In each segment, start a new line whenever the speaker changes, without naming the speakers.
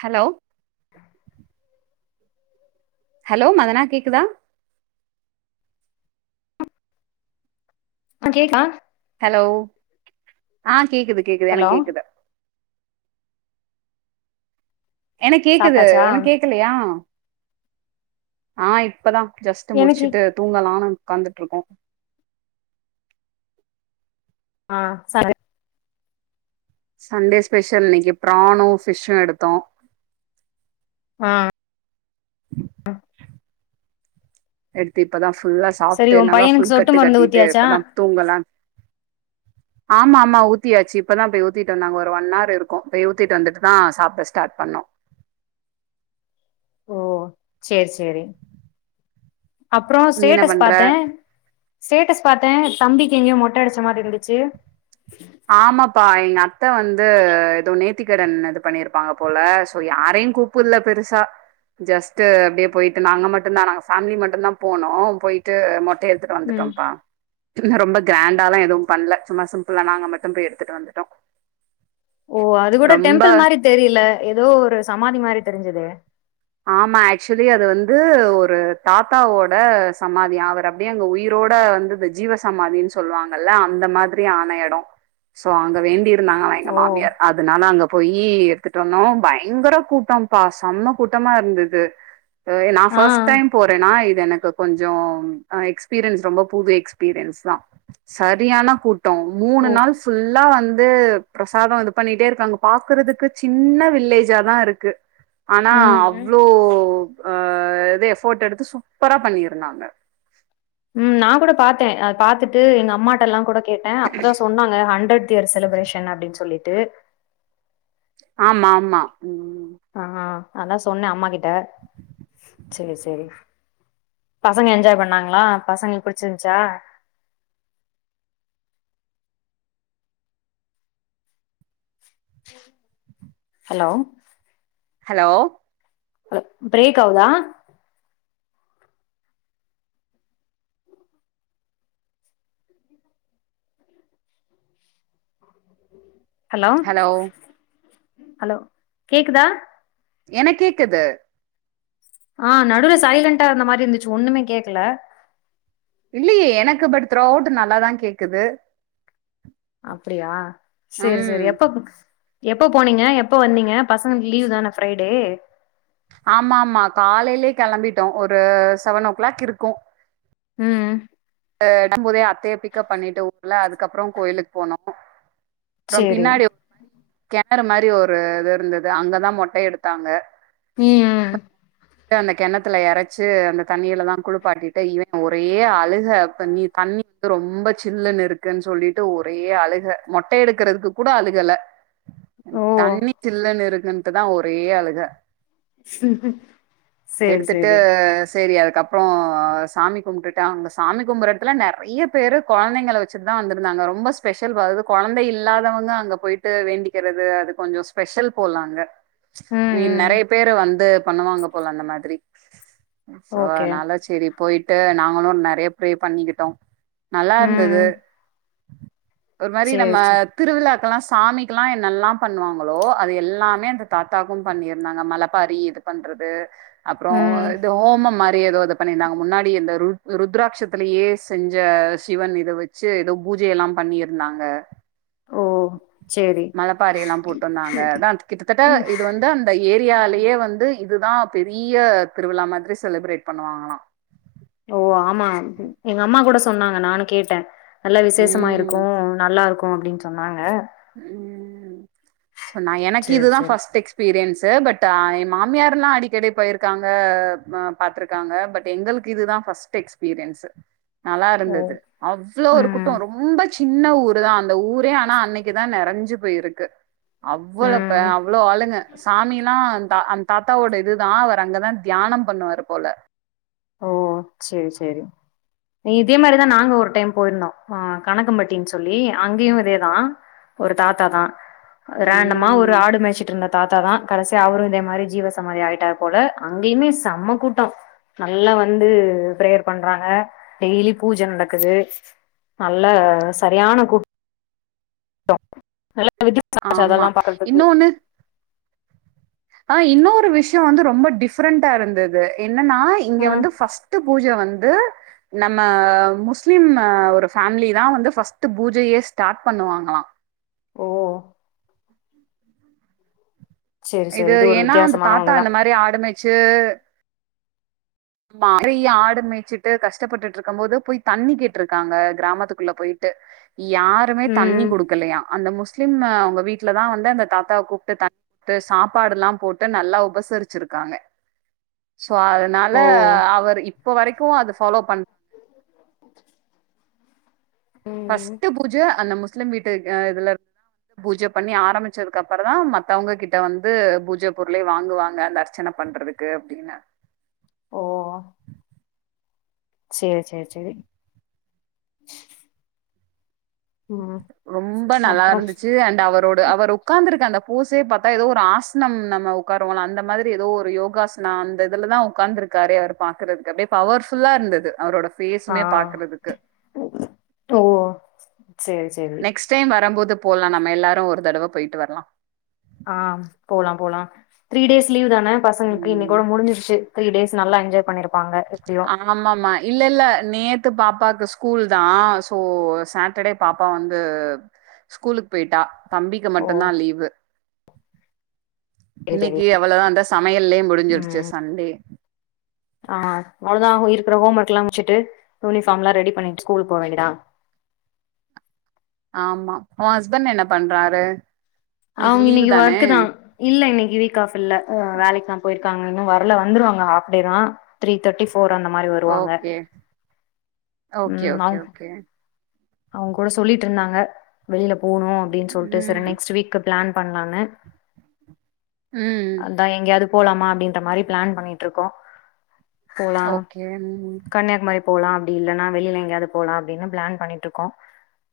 Hello hello மதனா கேக்குதா
ஆ கேக்கா
ஹலோ ஆ கேக்குது கேக்குது
ஹலோ
எனக் கேக்குது என்ன கேக்குது
சாப்ட்டாச்சா
உனக் கேக்கலயா ஆ இப்பதா ஜஸ்ட்
எனக்கு
முடிச்சிட்டு தூங்கலானு உக்காந்துட்ருகோ
ஆ சரி
சண்டே ஸ்பெஷல் இன்னக் பிரானு ஃபிஷ்சு எடுத்தோ
ஆ ஆ
எடுத்து இப்பதா ஃபுல்லா
சரி
சாப்ட்டு
உ
நல்லா
பையனுக்கு
ஃபுல்
சொட்டு
கட்டு
மருந்து
கட்டிட்டு
ஊத்தியாச்சா
இப்பதா தூங்கலா ஆமா ஆமா ஊத்தியாச்சி இப்பதா போய் ஊத்திட்டு வந்தாங்க ஒரு ஒன்னவர் இருக்கும் போயி ஊத்திட்டு வந்துட்டு தா சாப்ட ஸ்டாட் பண்ணோம்
செரி செரி அப்றோம்
நீ என்ன
ஸ்டேட்டஸ்
பண்ற
பாத்த ஸ்டேட்டஸ் பாத்த தம்பிக்கி எங்கியோ மொட்ட அடிச்ச மாரி இருந்துச்சி
ஆமாப்பா எங்க அத்த வந்து எதோ நேத்திகடன் இது பண்ணிருப்பாங்க போல சோ யாரையும் கூப் புல்ல பெருசா ஜஸ்ட்டு அப்டியே போயிட்டு நாங்க மட்டுந்தா நாங்க ஃபேமிலி மட்டுந்தா போனோம் போயிட்டு மொட்டை எடுத்து ட்டு
ம்
வந்துடோம்ப்பா ரொம்ப கிராண்டாலா எதுவும் பண்ல சும்மா சிம்ப்ளா நாங்க மட்டும் போயி எடுத்துட்டு வந்துட்டோம்
ஓ அது கூட டெம்பள் மாரி தெரியில எதோ ஒரு சமாதி மாரி தெரிஞ்சதே
ஆமா ஆக்சுவலி அது வந்து ஒரு தாத்தாவோட சமாதியா அவர் அப்டியே அங்க உயிரோட வந்து இந்த ஜீவசமாதின் சொல்வாங்க இல்ல அந்த மாதிரி ஆன எடம் சோ அங்க வேண்டி இருந்தாங்கலா எங்க
ஓ
மாமியார் அதனால அங்க போயி எடுத்துட்டு வந்தோ பயங்கர கூட்டம் பா செம்ம கூட்டமா இருந்தது ஆ நா பஸ்ட் டைம் போறேனா இது எனக்கு கொஞ்சோ ஆ எக்ஸ்பீரியன்ஸ் ரொம்ப புது எக்ஸ்பீரியன்ஸ் தா சரியானா கூட்டம்
ஓ
மூனு நாள் ஃபுல் லா வந்து பிரசாதம் இது பண்ணிட்டே இருக்காங்க பாக்கறதுக்கு சின்ன வில்லேஜா தா இருக்கு நா
ம்
அவ்ளோ ஆ இது எஃபோட் எடுத்து சூப்பரா பண்ணிருந்தாங்க
ம் நா கூட பாத்தே ஆ பாத்துட்டு எங்க அம்மாட்ட எல்லா கூட கேட்ட அப்பதா சொன்னாங்க ஹண்டரட் த்து இயர் செலப்ரேஷன் அப்டின் சொல்லிட்டு
ஆமா ஆமா ம்
ஆ அதா சொன்ன அம்மா கிட்ட சேரி செரி பசங்க என்ஜாய் பண்ணாங்களா பசங்களுக் புடிச்சிருண்ச்சா ஹலோ
ஹலோ
ஹலோ பிரேக் ஆவுதா ஹலோ ஹலோ கேக்குதா
எனக்கு கேக்குது
ஆ நடுவுல சைலண்ட்டா இருந்த மாரி இருந்துச்சி ஒண்ணுமே கேக்கல
இல்லயே எனக்கு பட் த்ரோ அவுட்டு நல்லா தா கேக்குது
அப்டியா செரி செரி
ம்
எப்ப எப்போ போனீங்க எப்போ வந்தீங்க பசங்களுக்கு லீவு தான ஃப்ரைடே
ஆமா ஆமா காலையிலே கெளம்பிட்டோம் ஒரு செவன் ஓ கிளாக் இருக்கும்
ம்
ஆ டம்போதே அத்தைய பிக்கப் பண்ணிட்டு உடனு இல்ல அதுக்கப்பறம் கோயிலுக்கு போனோம் அப்புறம்
சேரி
பின்னாடி [inaudible] இது கெணறு மாரி ஒரு இது இருந்தது அங்கதா மொட்ட எடுத்தாங்க
ம் ம்
டு அந்த கெணத்துல எரச்சி அந்த தண்ணியில தா குளுப்பாட்டிட்டு இவன் ஒரே அழுக தண்ணி தண்ணி வந்து ரொம்ப சில்லுனு இருக்குன் சொல்லிட்டு ஒரே அழுக மொட்ட எடுக்கறதுக்கு கூட அழுகல
ஓ
தண்ணி சில்லுன்னு இருக்குன்ட்டுதா ஒரே அழுக
சேரி
எடுத்துட்டு
சேரி
செரி அதுக்கப் புறம் சாமி கும்ட்டுட்டு அங்க சாமி கும்பற எடத்துல நெறையா பேரு கொழந்தைங்கள வச்சிட்டு தா வந்துருந்தாங்க ரொம்ப ஸ்பெஷல் போலது கொழந்த இல்லாதவங்க அங்க போய் ட்டு வேண்டிக்கிறது அது கொஞ்சோ ஸ்பெஷல் போல அங்க
ம்
நீ
ம்
நெறைய பேரு வந்து பண்ணுவாங்க போல அந்த மாதிரி சோ
ஓகே
அதனால செரிப் போய்ட்டு நாங்களு நெறைய ப்ரே பண்ணிகிட்டோ நல்லாருந்தது
ம்
ஒரு மாரி
சேரி சேரி
நம்மத் திருவிழாக்கெலா சாமிக்கிலா என்னெல்லாம் பண்ணுவாங்களோ அது எல்லாமே அந்த தாத்தாவுக்கும் பண்ணிர்ந்தாங்க மழப்பாரி இது பண்றது அப்றோ
ம்
இது ஹோமம் மாரி எதோ இதுப் பண்ணிர்ந்தாங்க முன்னாடி இந்த ருத் ருத்ராட்சத் த்தலயே செஞ்ச சிவன் இத வெச்சு எதோ பூஜ எல்லாம் பண்ணிருந்தாங்க
ஓ சேரி
மழப்பாரி எல்லாம் போட்டந்தாங்க அதா கிட்டத்தட்ட இது வந்து அந்த ஏரியாலியே வந்து இதுதா பெரிய திருவிழா மாதிரி செலிப்ரேட் பண்ணுவாங்களா
ஓ ஆமா எங்க அம்மா கூட சொன்னாங்க நானு கேட்டே நல்ல விசேஷமா இருக்கு
ம்
நல்லாருக்கு அப்டின் சொன்னாங்க
சோ நா எனக்கு
சேரி
இதுதா
சேரி
ஃபஸ்ட் எக்ஸ்ப் பீரியன்ஸு பட்டு ஆ என் மாமியாருல்லா அடிக்கடி போயிருக்காங்க அ பாத்துரு காங்க பட்டு எங்களுக்கு இதுதா ஃபஸ்ட்டு எக்ஸ்பீரியன்ஸு
ஓ
நல்லாருந்தது அவ்ளோ ஒருக்
ம்
கூட்டோ ரொம்ப சின்ன ஊருதா அந்த ஊரே ஆனா அன்னைக் கிதா நெறஞ்சு போயிருக்கு அவ்ளோப்பே
ம்
அவ்ளோ ஆளுங்க சாமிலா தா அந் தாத்தாவோட இதுதா அவர் அங்கதா தியானம் பண்ணுவாருப் போல
ஓ செரி செரி அ இதே மாரிதா நாங்க ஒரு டைம் போயிருந்தோ ஆ கணக்கம்பட்டின் சொல்லி அங்கியு இதேதா ஒரு தாத்தாதா ரேண்டமா ஒரு
ம்
ஆடு மேச்சிட்ருந்தர் தாத்தாதா கடைசியா அவரும் இதே மாரி ஜீவசமாதி ஆயிட்டார் போல அங்கேயுமே செம்ம கூட்டோ நல்லா வந்து பிரேயர் பண்றாங்க டெய்லி பூஜ நடக்குது நல்ல சரியான கூட் டோ நல்லா வித்தி [unintelligible]
ஆமா
அதெல்லாம் பாக்கற்துக்கு
இன்னொன்னு ஆ இன்னொரு விஷ்யோ வந்து ரொம்ப டிஃப்ரெண்ட்டா இருந்தது என்னன்னா இங்க
ம்
வந்து ஃபர்ஸ்ட் டு பூஜ வந்து நம்ம முஸ்லிம்ம ஒரு ஃபேம்லிதா வந்து ஃபர்ஸ்ட்டு பூஜையே ஸ்டார்ட் பண்ணுவாங்கலா
ஓ செரி செரி
இது
ஒரு
ஏனா அந்த தாத்தா
வித்தியாசமானவங்கதா
அந்த மாரி ஆடு மேச்சு பா நெறைய ஆடு மேச்சிட்டு கஷ்ட்ப்பட்டுட்ருக்கம் போது போய் தண்ணி கேட்ருக்காங்க கிராமத்துக்குள்ள போயிட்டு யாருமே தண்ணி
ம்
குடுக்கலையா அந்த முஸ்லிம்ம அவுங்க வீட் ட்லதா வந்து அந்த தாத்தாவக் கூப்ட்டு த குடுத்து சாப்பாடுல்லாம் போட்டு நல்லா உபசரிச்சிருக்காங்க சோ அதனால
ஓ
அவர் இப்ப வரைக்கு அது ஃபாலோ பண்
ம்
ஃபர்ஸ்ட்டு பூஜ அந்த முஸ்லிம் வீட்டு அ இதுலர் பூஜ பண்ணி ஆரம்பிச்சதுக்கப்பறந்தா மத்தவுங்க கிட்ட வந்து பூஜ பொருளே வாங்குவாங்க அந்த அர்ச்சனப் பண்றதுக் கு அப்டின
சேர் சேர் சேரி ம்
ரொம்ப
அப்றோ
நல்லாருந்துச்சி அண்ட் அவரோடு அவருப் உக்காந்துருக்க அந்த போசே பாத்தா எதோ ஒரு ஆசனம் நம்ம உக்காருவோல அந்த மாதிரி எதோ ஒரு யோகாச் னா அந்த இதுலதா உக்காந்துருக்காரே அவர் பாக்கறதுக்கு அப்டியே பவர்ஃபுல்லா இருந்தது அவரோடப்
ஆ
ஃபேசுமே பாக்றதுக்கு
ஓ சேர் சேர்
க்ஸ்ட் டைம் வரம்போது போலா நம்ம எல்லாரு ஒரு தடவ போயிட்டு வர்லா
ஆம் போலா போலா த்ரீ டேஸ் லீவுதான் ன பசங்ளுக்கு
உம்
இன்னைக்கோட முடிஞ்சிருச்சி த்ரீ டேஸ் நல்லா என்ஜாய் பண்ணிருப்பாங்க எப்டியு
ஆமா ஆமாமா இல்ல இல்ல நேத்து பாப்பாக்கு ஸ்கூல் தா சோ சேட்டர்டே பாப்பா வந்து ஸ்கூலுக்கு போயிட்டா தம்பிக்கு
ஓ
மட்டும்தா லீவு
செரி செரி
இன்னிக்கு அவ்ளோதா இந்த சமையல்லயே முடிஞ்சிருச்சு சண்டே
ஆஹ் அவ்ளோதா இருக்கிற ஹோம் ஒர்க் எல்லா முடிச்சுட்டு யூனிஃபார்ம்லா ரெடி பண்ணிட்டு ஸ்கூல் போ வேண்டியதுதா
ஆமா உ ஹஸ்பண்ட் என்ன பண்றாரு இன்னைக்கு
அவங்க
லீவ்
இன்னிக்கு
தானே
வொர்க் தா இல்ல இன்னிக்கு வீக் ஆஃப் இல்ல வேலைக்கு தா போயிருக்காங்க இன்னும வரல வந்துருவாங்க ஹஃப்டே தா த்ரீ தேர்டி போற அந்த மாறி வருவாங்க
ஓகே ஓகே
ம்
ஓகே
அவங்க
ஓகே
அவங்க கூட சொல்லிட்டு இருந்தாங்க வெளியில போணும் அப்டின்னு சொல்லிட்டு சேரி
ம்
நெக்ஸ்ட் வீக் பிளான் பண்லான்னு
ம்
அது அதா எங்கேயாவது போலாமா அப்டின்ற மாறி பிளான் பண்ணிட்டு இருக்கோ போலா
ஓகே ம்
கன்னியாகுமரி போலா அப்டி இல்லன்னா வெளியில எங்கயாவது போலா அப்டின்னு பிளான் பண்ணிட்டு இருக்கோ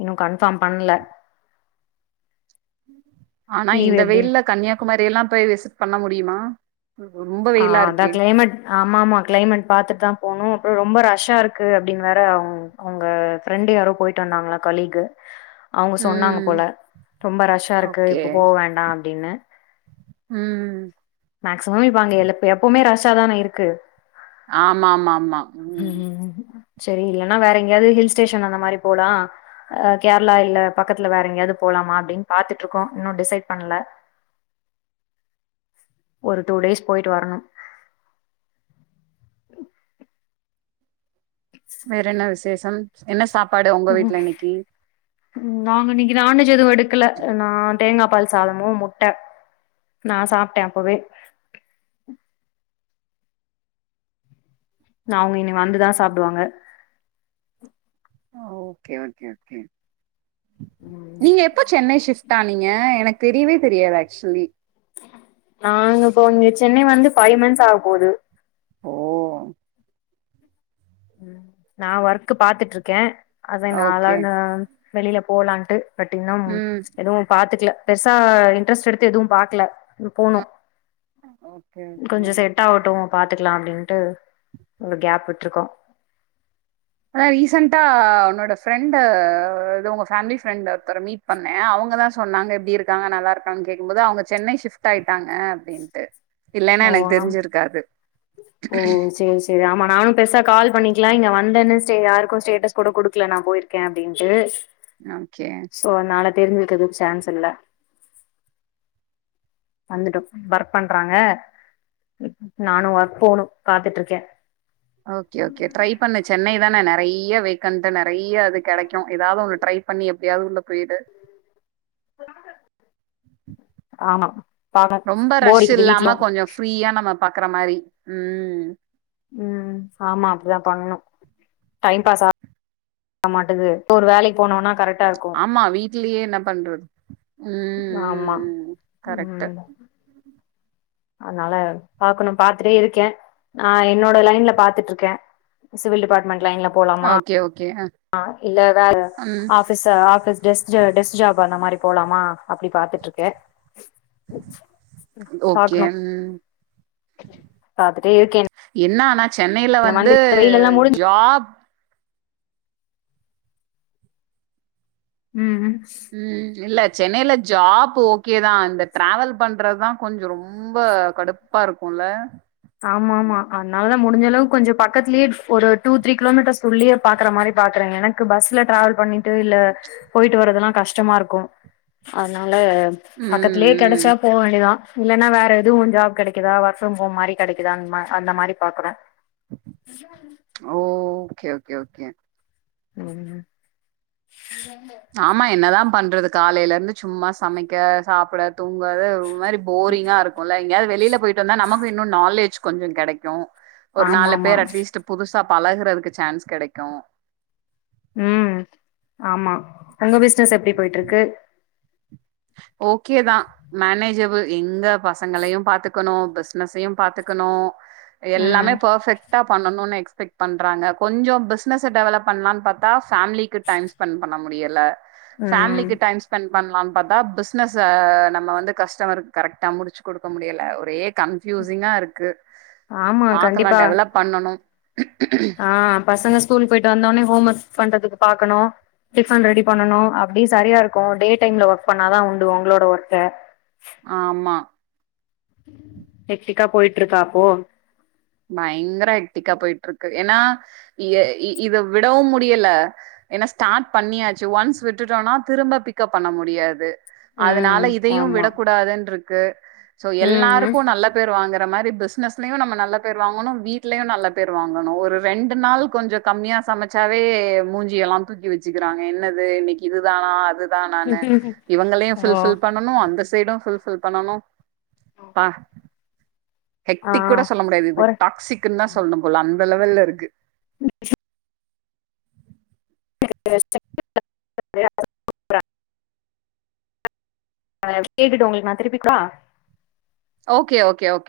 இன்னும் கன்ஃபார்ம் பண்ல
ஆனா
லீவ்
இந்த
எப்படின்னு
வெயில கன்னியாகுமாரிலா போய் விசிட் பண்ண முடியுமா ரொம்ப
ஆ
வெயிலா
அதா
இருக்கே
கிளைமேட் ஆமா ஆமா கிளைமேட் பாத்துட்டு தா போணும் அப்பற ரொம்ப ரஷா இருக்கு அப்டின்னு வேற அவங்க ஃப்ரெண்டு் யாரோ போயிட்டு வந்தாங்களா கோலீகு அவங்க சொன்னாங்க
ம்
போல ரொம்ப ரஷ்ஷா இருக்கு
ஓகே
இப்ப போ வேண்டாம் அப்டின்னு
ம்
மேக்சிமம் இப்ப அங்க எ எப்பவுமே ரஷ்ஷா தான இருக்கு
ஆமா ஆமா ஆமா
ம் சேரி இல்லன்னா வேற எங்கயாவது ஹில் ஸ்டேஷன் அந்த மாறி போலா அஹ் கேரளா இல்ல பக்கத்துல வேற எங்கயாவது போலாமா அப்டின்னு பாத்துட்டு இருக்கோ இன்னும் டிசைட் பண்ல ஒரு டூ டேஸ் போயிட்டு வரணு
வேற என்ன விசேஷம் என்ன சாப்பாடு உங்க வீட்ல இன்னிக்கு
ம் நாங்க இன்னிக்கு நான்வெஜ் எதும் எடுக்கல நா தேங்கா பால் சாதமு முட்ட நா சாப்ட்ட அப்பவே அவங்க இனி வந்துதா சாப்டுவாங்க
ஓ ஓகே ஓகே ஓகே
ம்
நீங்க எப்ப சென்னை ஷிப் ட்டானிங்க எனக்கு தெரியவே தெரியாது ஆக்சுவலி
நாங்க இப்போ இங்க சென்னை வந்து ஃபைவ் மந்த்ஸ் ஆக போது
ஓ
ம் நா ஒர்க்க் பாத்துட்ருக்க அதா நா
ஓகே
[unintelligible] வெளில போலான்ட்டு பட் இன்னும்
ம்
எதுவு பாத்துக்கல பெருசா இன்ட்ரெஸ்ட் எடுத்து எதுவு பாக்கல போனு
ஓகே
கொஞ்ச
ஓகே
செட்டாவட்டு பாத்துக்கலா அப்டின்ட்டு ஒரு கேப் விட்டுருக்கோ
அத ரீசெண்டா உன்னோட ஃப்ரெண்ட் இது உங்க ஃபேமிலி ஃப்ரெண்ட் ஒருத்தர மீட் பண்ண அவங்கதா சொன்னாங்க எப்டி இருக்காங்க நல்லா இருக்கான்னு கேடக்கும் போது அவங்க சென்னை ஷிஃப்ட் ஆயிட்டாங்க அப்டின்ட்டு இல்லன்னா
ஓ
எனக்கு
ஆம்
தெரிஞ்சிருக்காது
செரி ஆமா நானு பெருசா கால் பண்ணிக்கல இங்க வந்தன்னு யாருக்கும் ஸ்டேட்டஸ் கூட குடுக்கல நா போயிருக்க அப்டின்ட்டு
ஓகே
சோ அதுனால தெரிஞ்சிக்றதுக்கு சான்ஸ் இல்ல வந்துட்டோ வர்க் பண்றாங்க நானு ஓர்க் போணு பாத்துட்ருக்க
ஓகே ஓகே ட்ரை பண்ணு சென்னை தான நெறைய வேகண்ட் நெறைய அது கெடைக்கும் எதாவது ஒண்ணு ட்ரை பண்ணி எப்டியாவது உள்ள போயிடு
ஆமா பாக்க
ரொம்ப
போர்
ரஷ்
அடிக்குது
இல்லாம
வீட்லயு
கொஞ்ச ஃப்ரீயா நம்ம பாக்குற மாரி ம்
ம் ஆமா அப்டித்தா பண்ணனு டைம் பாஸ் ஆமாட்டுது இப்ப ஒரு வேலைக்கு போனோனா கரெக்ட்
ஆமா வீட்லயே என்ன பண்றது
ஆமா
ம் கரெக்ட்
ம் அதனால பாக்கணு பாத்துட்டே இருக்கே நா என்னோட லைன்ல பாத்துட்ருக்கே சிவில் டிபார்ட்மெண்ட் லைன்ல போலாமா
ஓகே ஓகே
இல்ல வே ஆஃப்
ம்
office office desk desk job அந்த மாரி போலாமா அப்டி பாத்துட்ருக்கே
ஓகே
பாக்னு
ம்
பாத்துட்டே இருக்கே
என்ன ஆனா சென்னையில
இந்த
வந்து
மந்த் இந்த வெயில் எல்லா முடிஞ்
ஜாப்
ம் ம்
ம் இல்ல சென்னையில ஜாப் ஓகேதா இந்த டிராவல் பண்றது தா கொஞ்சோ ரொம்ப ரொம்ப கடுப்பா இருக்குல்ல
ஆமா ஆமா அதனால தா முடிஞ்சளவு கொஞ்ச பக்கத்தலயே ஒரு டூ த்ரீ கிலோட்டர்ஸ் குள்ளயே பாக்குற மாரி பாக்குறேங்க எனக்கு க்கு பஸ்ல டிராவல் பண்ணிட்டு இல்ல போயிட்டு வரதெல்லா கஷ்டமா இருக்கு அதனால
ம்,
பக்கத்துலயே
ம்.
கெடச்சா போக வேண்டியதா இல்லன்னா வேற எதுவு ஜாப் கெடைக்குதா ஒர்க் ஃபிரம் ஹோம் மாரி கெடைக்குதா அந்தமா அந்த மாரி பாக்கறோ
ஓ ஓகே ஓகே ஓகே
[unintelligible]
ஆமா என்னதா பண்றது காலையில இருந்து சும்மா சமைக்க சாப்பிட தூங்க ஒரு மாரி போரிங்கா இருக்குல்ல எங்கயாவது வெளில போயிட்டு வந்தா நமக்கு இன்னு நாலேஜ் கொஞ்ச கெடைக்கு ஒரு
ஆமா
நாலு
ஆமா
பேரு அட்லீஸ்ட் புதுசா பழகுறதுக்கு சான்ஸ் கெடைக்கு
ம் ஆமா உங்க பிசினஸ் எப்டி போயிட்டிருக்கு
ஓகே தா மேனேஜபிள் எங்க பசங்களையு பாத்துக்கணு பிசினஸையு பாத்துக்கணு எல்லாமே
ம்
பர்ஃபெக்ட் கரெக்டா பண்ணணுனு எக்ஸ்பெக்ட் பண்றாங்க கொஞ்சோ பிசினஸ்ல டெவலப் பண்ணலானு பாத்தா ஃபேமிலிக்கு டைம் ஸ்பெண்ட் பண்ண முடியல
ம்
ஃபேலிக்கு டைம் ஸ்பெண்ட் பண்லா பாத்தா பிசினஸ்ல நம்ம வந்து கஸ்டமருக்கு கரெக்டா முடிச்சு குடுக்க முடியல ஒரே கன்ஃபயூசிங்கா இருக்கு
ஆமா
பாக்கலா
கண்டிப்பா
டெவலப் பண்ணனு
ஆ பசங்க ஸ்கூல் போயிட்டு வந்தோனே ஹோம் ஒர்க் பண்றதுக்கு பாக்கணு டிஃபன் ரெடி பண்ணனு அப்டி சரியா இருக்கு டே டைம்ல ஒர்க் பண்ணாதா உண்டு உங்களோட ஒர்க்க [inaudible]
ஆமா
எத்திக்கா போயிட்டு இருக்கா அப்போ
பயங்கர எத்திக்கா போயிட்டு இருக்கு ஏன்னா இத விடவு முடியல ஏன்னா ஸ்டார்ட் பண்ணியாச்சு ஒன்ஸ் விட்டுட்டோனா திரும்ப பிக்கப் பண்ண முடியாது
ம்
அதனால இதயு
ஆமா
விடக்கூடாதுன்ருக்கு சோ
ம்
எல்லாருக்கு நல்ல பேரு வாங்கற மாரி பிஸ்னஸ்லயு நம்ம நல்ல பேர் பேர் வாங்கணு வீட்லயு நல்ல பேர் வாங்கணு ஒரு ரெண்டு நாள் கொஞ்ச கம்மியா சமச்சாவே மூஞ்சி எல்லா தூக்கி வெச்சிக்கிறாங்க என்னது இன்னிக்கி இது தானா அது தானனு
ம்
இவுங்கள
ஓ
ஃபில்பில் பன் னனு அந்த சைடு ஃபில்பில் பன்னனு இப்பா
ஆ
ஹெக்டிக் கூட சொல்ல முடியாது இது
ஒரு
டாக்ஸின்னு தா சொல்லணு போல அந்த லெவல்ல இருக்கு
[inaudible] [inaudible] நா கேட்டுட்டு ஒங்களுக்கு திருப்பிக்கா
ஓகே ஓகே ஓகே